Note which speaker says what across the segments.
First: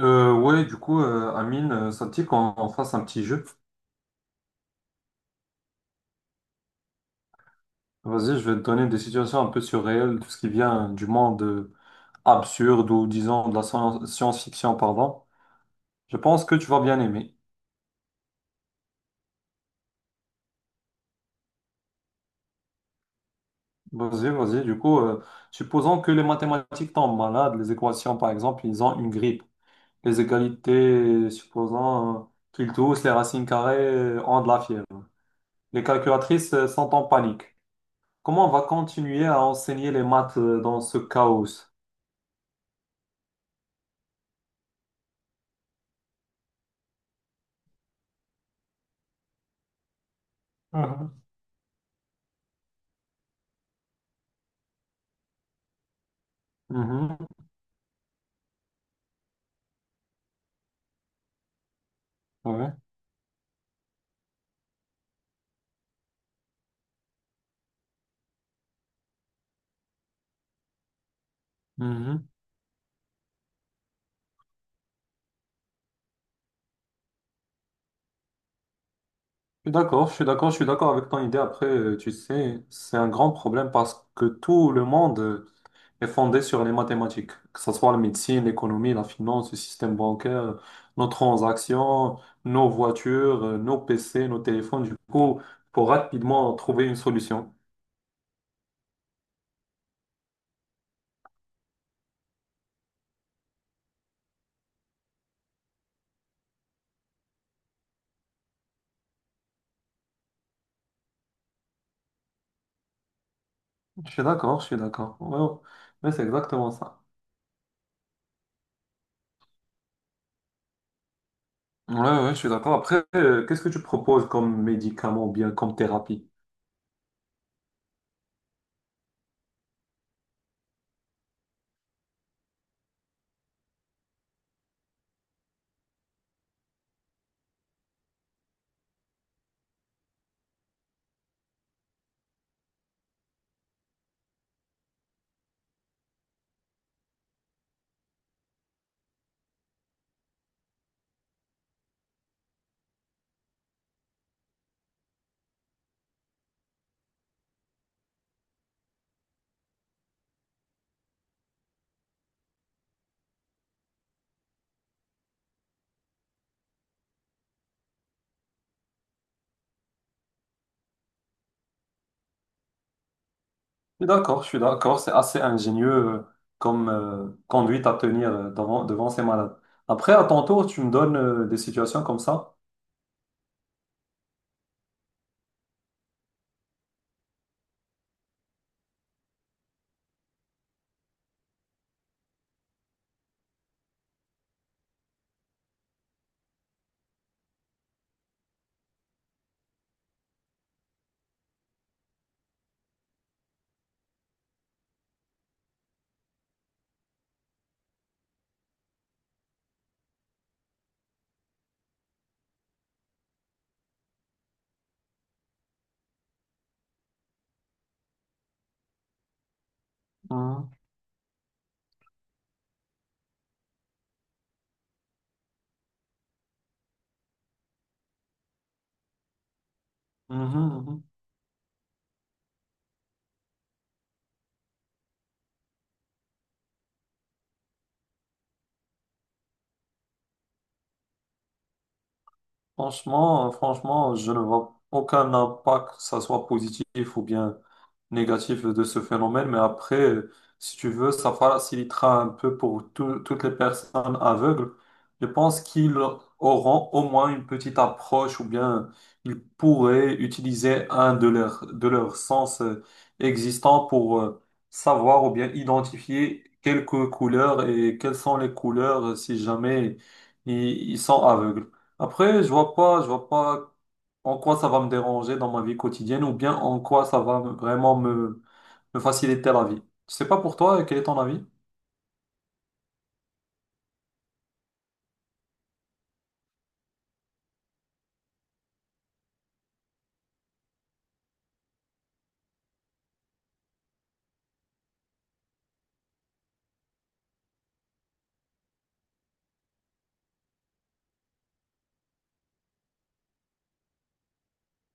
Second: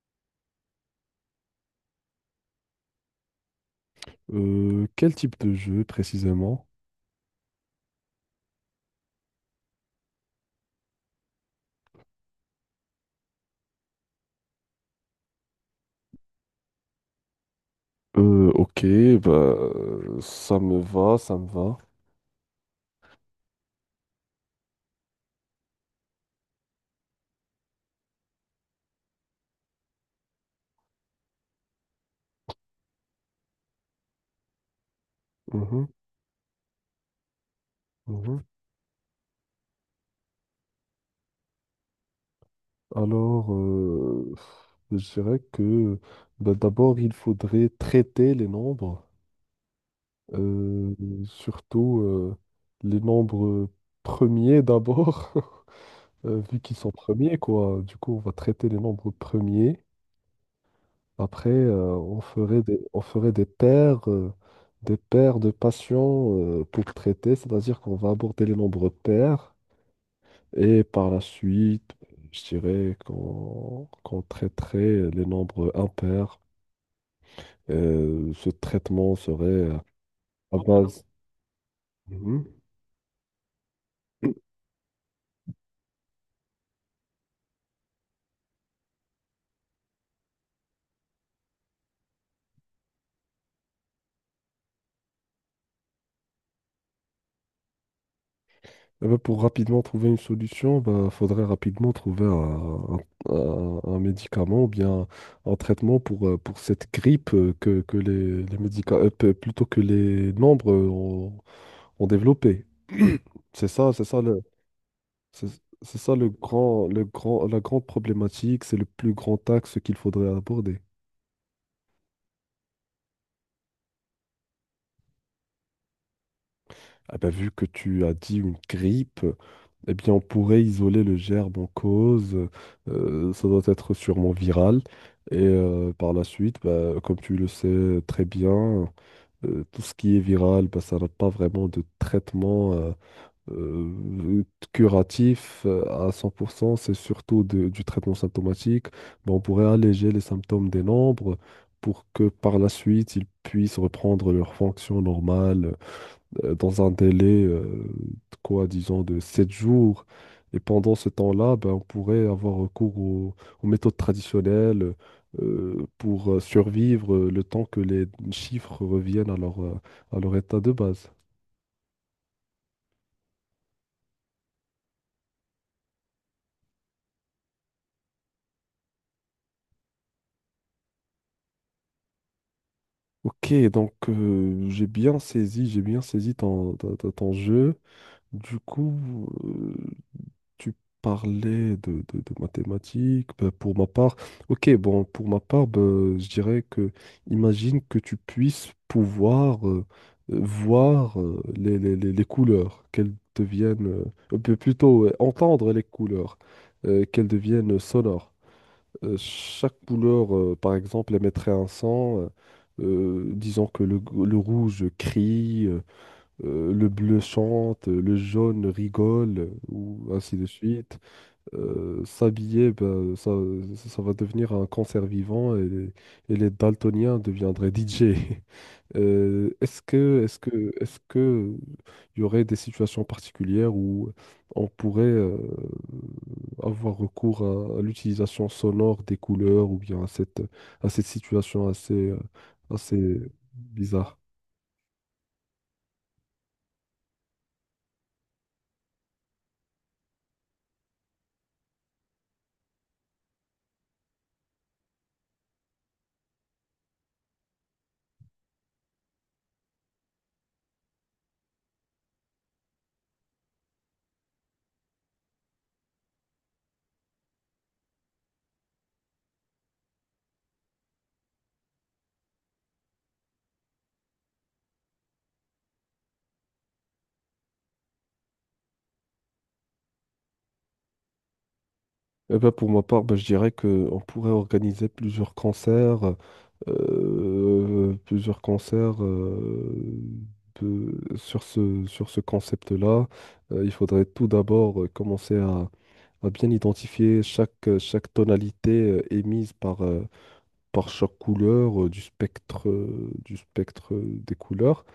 Speaker 1: Amine, ça te dit qu'on on fasse un petit jeu?
Speaker 2: Quel type de jeu précisément?
Speaker 1: Vas-y, je vais te donner des situations un peu surréelles, tout ce qui vient du monde absurde, ou disons de la science-fiction, pardon. Je pense que tu vas bien aimer.
Speaker 2: Ok, ça me va, ça me va.
Speaker 1: Vas-y, vas-y. Supposons que les mathématiques tombent malades, les équations, par exemple, ils ont une grippe. Les égalités, supposons, qu'ils tous, les racines carrées, ont de la fièvre. Les
Speaker 2: Mhm,
Speaker 1: calculatrices sont en panique.
Speaker 2: mhm.
Speaker 1: Comment on va continuer à enseigner les maths dans ce chaos?
Speaker 2: Alors, euh, je dirais que bah, d'abord, il faudrait traiter les nombres, euh, surtout les nombres premiers d'abord, vu qu'ils sont
Speaker 1: Mhm,
Speaker 2: premiers, quoi. Du coup, on va traiter les nombres premiers. Après, on ferait
Speaker 1: ouais,
Speaker 2: on ferait des paires de patients pour traiter, c'est-à-dire qu'on va aborder les nombres pairs et par la suite,
Speaker 1: mhm.
Speaker 2: je dirais qu'on traiterait les nombres impairs. Ce traitement serait
Speaker 1: Je suis d'accord, je suis d'accord, je
Speaker 2: à
Speaker 1: suis d'accord
Speaker 2: base.
Speaker 1: avec ton idée. Après, tu
Speaker 2: Mhm.
Speaker 1: sais, c'est un grand problème parce que tout le monde est fondé sur les mathématiques, que ce soit la médecine, l'économie, la finance, le système bancaire, nos transactions, nos voitures, nos PC, nos téléphones. Du coup, faut rapidement trouver une solution.
Speaker 2: Eh ben, pour rapidement trouver une solution, il faudrait rapidement trouver un médicament ou bien un traitement pour cette grippe les plutôt que les membres ont développé. C'est ça, c'est
Speaker 1: Je
Speaker 2: ça
Speaker 1: suis
Speaker 2: le,
Speaker 1: d'accord, je suis d'accord. Ouais,
Speaker 2: c'est
Speaker 1: ouais.
Speaker 2: c'est
Speaker 1: Ouais,
Speaker 2: ça
Speaker 1: c'est exactement ça.
Speaker 2: le grand, la grande problématique, c'est le plus grand axe qu'il faudrait aborder.
Speaker 1: Ouais, ouais, je suis d'accord. Après, qu'est-ce que tu proposes comme médicament ou bien comme thérapie?
Speaker 2: Ah ben, vu que tu as dit une grippe, eh bien, on pourrait isoler le gerbe en cause. Ça doit être sûrement viral. Et par la suite, bah, comme tu le sais très bien, tout ce qui est viral, bah, ça n'a pas vraiment de traitement euh, curatif à 100%. C'est surtout du traitement symptomatique. Bah, on pourrait alléger les symptômes des nombres pour que par la suite, ils puissent reprendre leur fonction normale dans un délai, de quoi, disons, de 7 jours. Et pendant ce temps-là, ben, on pourrait avoir recours aux méthodes traditionnelles pour survivre le temps que les chiffres reviennent à à leur état de base.
Speaker 1: Je suis d'accord, je suis d'accord. C'est assez ingénieux comme conduite à tenir devant, devant ces malades. Après, à ton tour, tu me donnes des situations comme ça.
Speaker 2: Ok, donc j'ai bien saisi ton jeu. Du coup, euh, tu parlais de, de mathématiques. Ben, pour ma part, ok, bon, pour ma part, ben, je dirais que, imagine que tu puisses pouvoir voir les couleurs, qu'elles deviennent, ou bien plutôt entendre les couleurs, qu'elles deviennent sonores. Chaque couleur, par exemple, émettrait un son. Disons que le rouge crie, le bleu chante, le jaune rigole, ou ainsi de
Speaker 1: Mhm,
Speaker 2: suite s'habiller, ben, ça va devenir un cancer vivant et les daltoniens deviendraient DJ.
Speaker 1: mhm,
Speaker 2: Est-ce
Speaker 1: mhm.
Speaker 2: que il y aurait des situations particulières où on pourrait avoir recours à l'utilisation sonore des couleurs ou bien à à cette situation assez
Speaker 1: Franchement, franchement,
Speaker 2: bizarre?
Speaker 1: je ne vois aucun impact, que ça soit positif ou bien négatif de ce phénomène, mais après, si tu veux, ça facilitera un peu pour toutes les personnes aveugles. Je pense qu'ils auront au moins une petite approche ou bien ils pourraient utiliser un de leurs sens existants pour savoir ou bien identifier quelques couleurs et quelles sont les couleurs si jamais ils sont aveugles. Après, je vois pas en quoi ça va me déranger dans ma vie quotidienne ou bien en quoi ça va vraiment me, me faciliter la vie. Je sais pas pour toi, quel est ton avis?
Speaker 2: Eh ben, pour ma part, ben, je dirais qu'on pourrait organiser plusieurs concerts sur ce concept-là. Il faudrait tout d'abord commencer à bien identifier chaque tonalité émise par chaque couleur du spectre des couleurs.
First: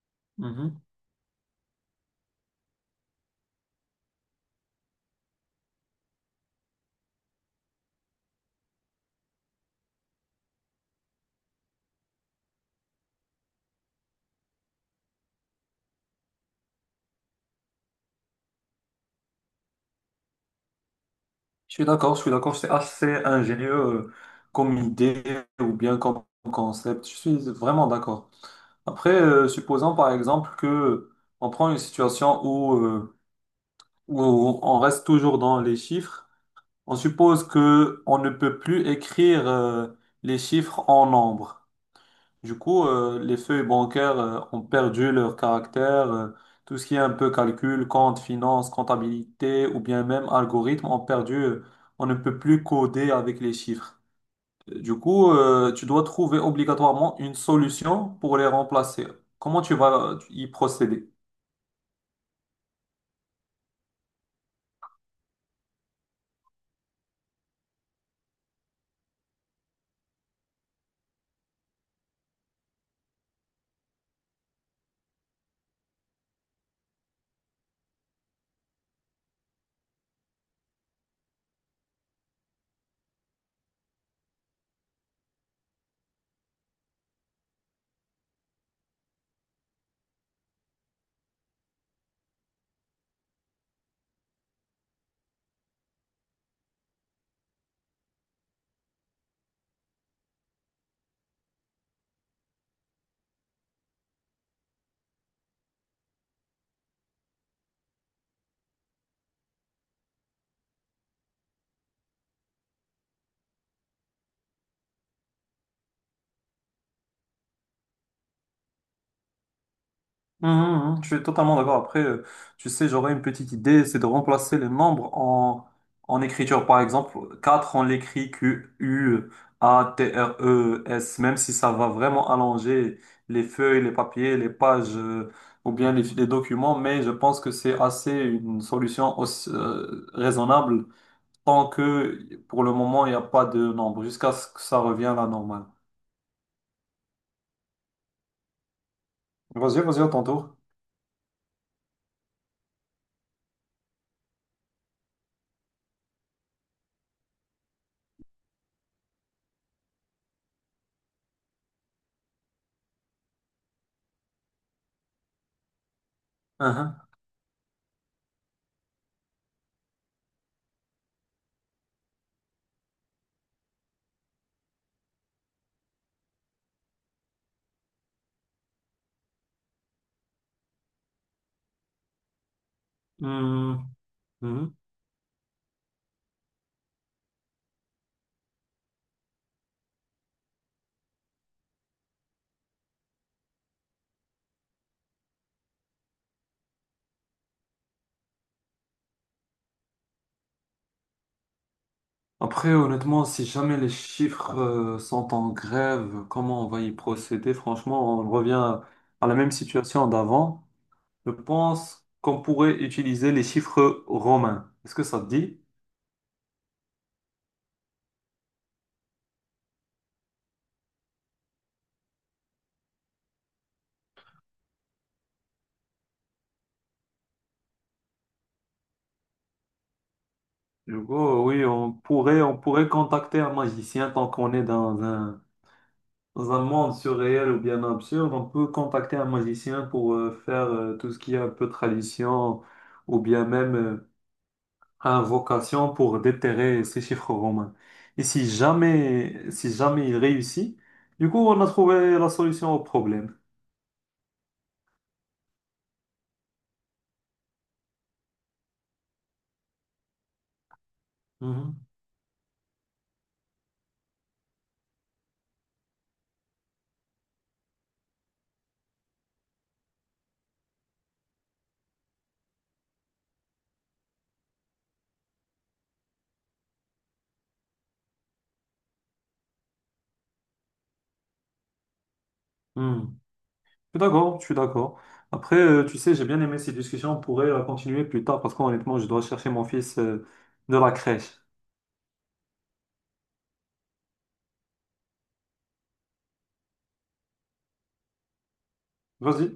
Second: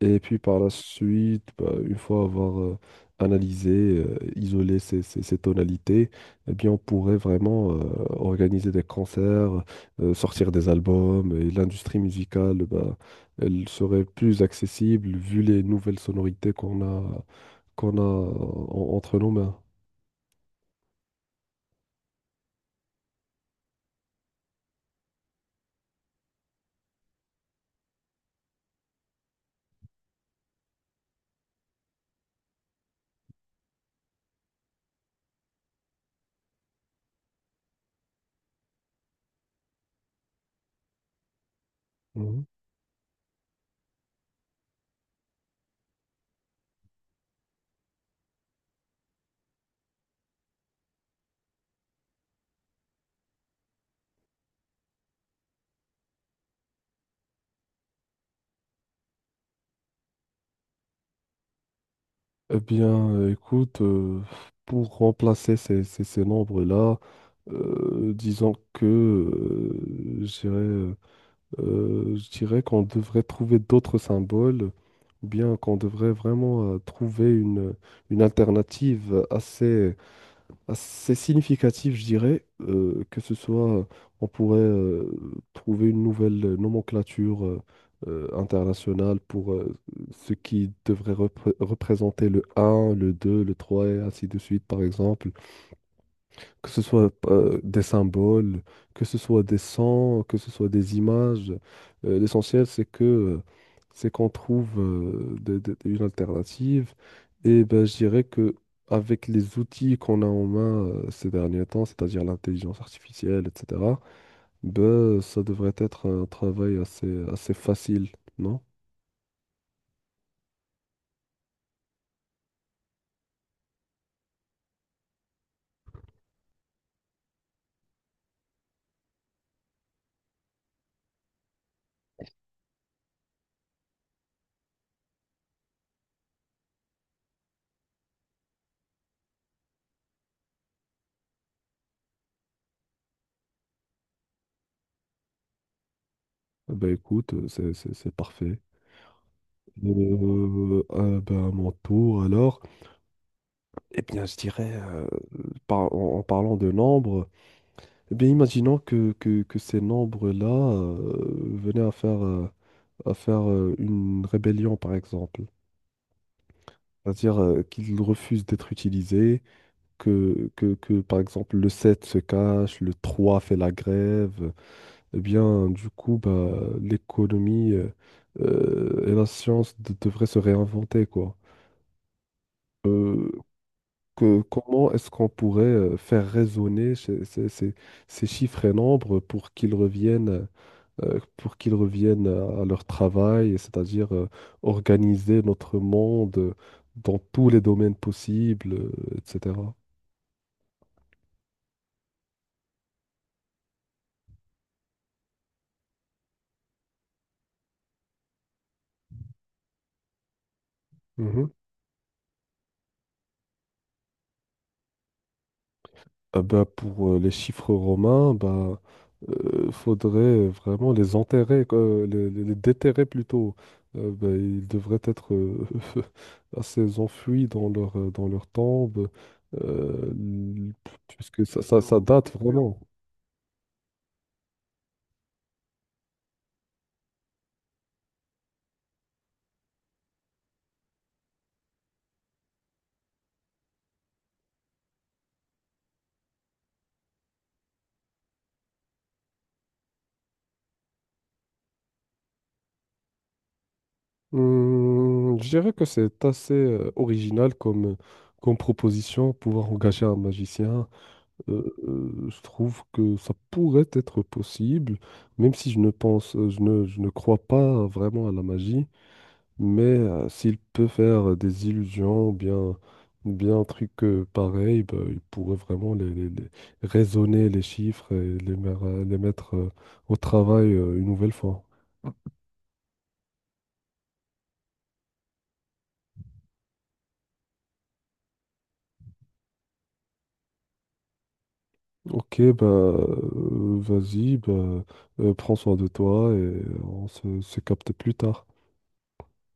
Speaker 2: Et puis par la
Speaker 1: Mhm.
Speaker 2: suite, bah, une fois avoir analysé, isolé ces tonalités, eh bien, on pourrait vraiment organiser des concerts, sortir des albums, et l'industrie musicale, bah, elle serait plus accessible vu les nouvelles sonorités qu'on a entre nos mains.
Speaker 1: Je suis d'accord, c'est assez ingénieux comme idée ou bien comme concept. Je suis vraiment d'accord. Après, supposons par exemple que on prend une situation où, où on reste toujours dans les chiffres, on suppose que on ne peut plus écrire les chiffres en nombre.
Speaker 2: Mhm.
Speaker 1: Du coup, les feuilles bancaires ont perdu leur caractère. Tout ce qui est un peu calcul, compte, finance, comptabilité ou bien même algorithme ont perdu. On ne peut plus coder avec les chiffres. Du coup, tu dois trouver obligatoirement une solution pour les remplacer. Comment tu vas y procéder?
Speaker 2: Eh bien, écoute, pour remplacer ces nombres-là, disons que, je dirais qu'on devrait trouver d'autres symboles, ou bien qu'on devrait vraiment trouver une alternative assez significative, je dirais, que ce soit, on pourrait trouver une nouvelle nomenclature internationale pour ce qui devrait représenter le un, le 2, le 3 et ainsi de suite, par exemple que ce soit des symboles, que ce soit des sons, que ce soit des images. L'essentiel, c'est que c'est qu'on trouve une alternative. Et ben, je dirais que avec les outils qu'on a en main ces derniers temps, c'est-à-dire l'intelligence artificielle, etc., ben, ça devrait être un travail assez facile, non?
Speaker 1: Mhm, mhm, je suis totalement d'accord. Après, tu sais, j'aurais une petite idée, c'est de remplacer les membres en, en écriture. Par exemple, 4 on l'écrit Q, U, A, T, R, E, S, même si ça va vraiment allonger les feuilles, les papiers, les pages, ou bien les documents, mais je pense que c'est assez une solution aussi, raisonnable tant que pour le moment, il n'y a pas de nombre, jusqu'à ce que ça revienne à la normale.
Speaker 2: Ben écoute, c'est c'est parfait.
Speaker 1: Vas-y, vas-y, à ton tour.
Speaker 2: Ben, à mon tour, alors. Eh bien, je dirais, en parlant de nombres, eh bien, imaginons que ces nombres-là venaient à à faire une rébellion, par exemple.
Speaker 1: Mhm.
Speaker 2: C'est-à-dire qu'ils refusent d'être utilisés, que, par exemple, le 7 se cache, le 3 fait la grève. Eh bien, du coup, bah, l'économie et la science devraient se réinventer, quoi. Euh, que
Speaker 1: Mhm.
Speaker 2: Comment est-ce qu'on pourrait faire résonner ces chiffres et nombres pour qu'ils reviennent à leur travail, et c'est-à-dire organiser notre monde dans tous les domaines possibles, etc.
Speaker 1: Après, honnêtement, si jamais les chiffres sont en grève, comment on va y procéder? Franchement, on revient à la même situation d'avant. Je pense qu'on pourrait utiliser les chiffres romains. Est-ce que ça te dit?
Speaker 2: Ah bah, pour les chiffres romains, bah, faudrait vraiment les enterrer, quoi, les déterrer plutôt. Bah, ils devraient être assez enfuis dans dans leur tombe, euh, l-
Speaker 1: Du coup,
Speaker 2: puisque
Speaker 1: oui,
Speaker 2: ça date
Speaker 1: on
Speaker 2: vraiment.
Speaker 1: pourrait contacter un magicien tant qu'on est dans un monde surréel ou bien absurde. On peut contacter un magicien pour faire tout ce qui est un peu tradition ou bien même a vocation pour déterrer ces chiffres romains. Et si jamais, si jamais il réussit, du coup, on a trouvé la solution au problème.
Speaker 2: Je dirais que c'est assez original comme, comme proposition, pouvoir engager un magicien.
Speaker 1: Mhm.
Speaker 2: Je trouve que ça pourrait être possible, même si je ne pense, je ne crois pas vraiment à la magie, mais s'il peut faire des illusions, ou bien un truc pareil, bah, il pourrait vraiment raisonner les chiffres et les mettre au travail une nouvelle fois.
Speaker 1: Mhm. Je suis d'accord, je suis d'accord. Après, tu sais, j'ai bien aimé cette discussion. On pourrait la continuer plus tard parce qu'honnêtement, je dois chercher mon fils de la crèche.
Speaker 2: Ok, bah, vas-y, bah, prends soin de toi et on se capte plus tard.
Speaker 1: Vas-y.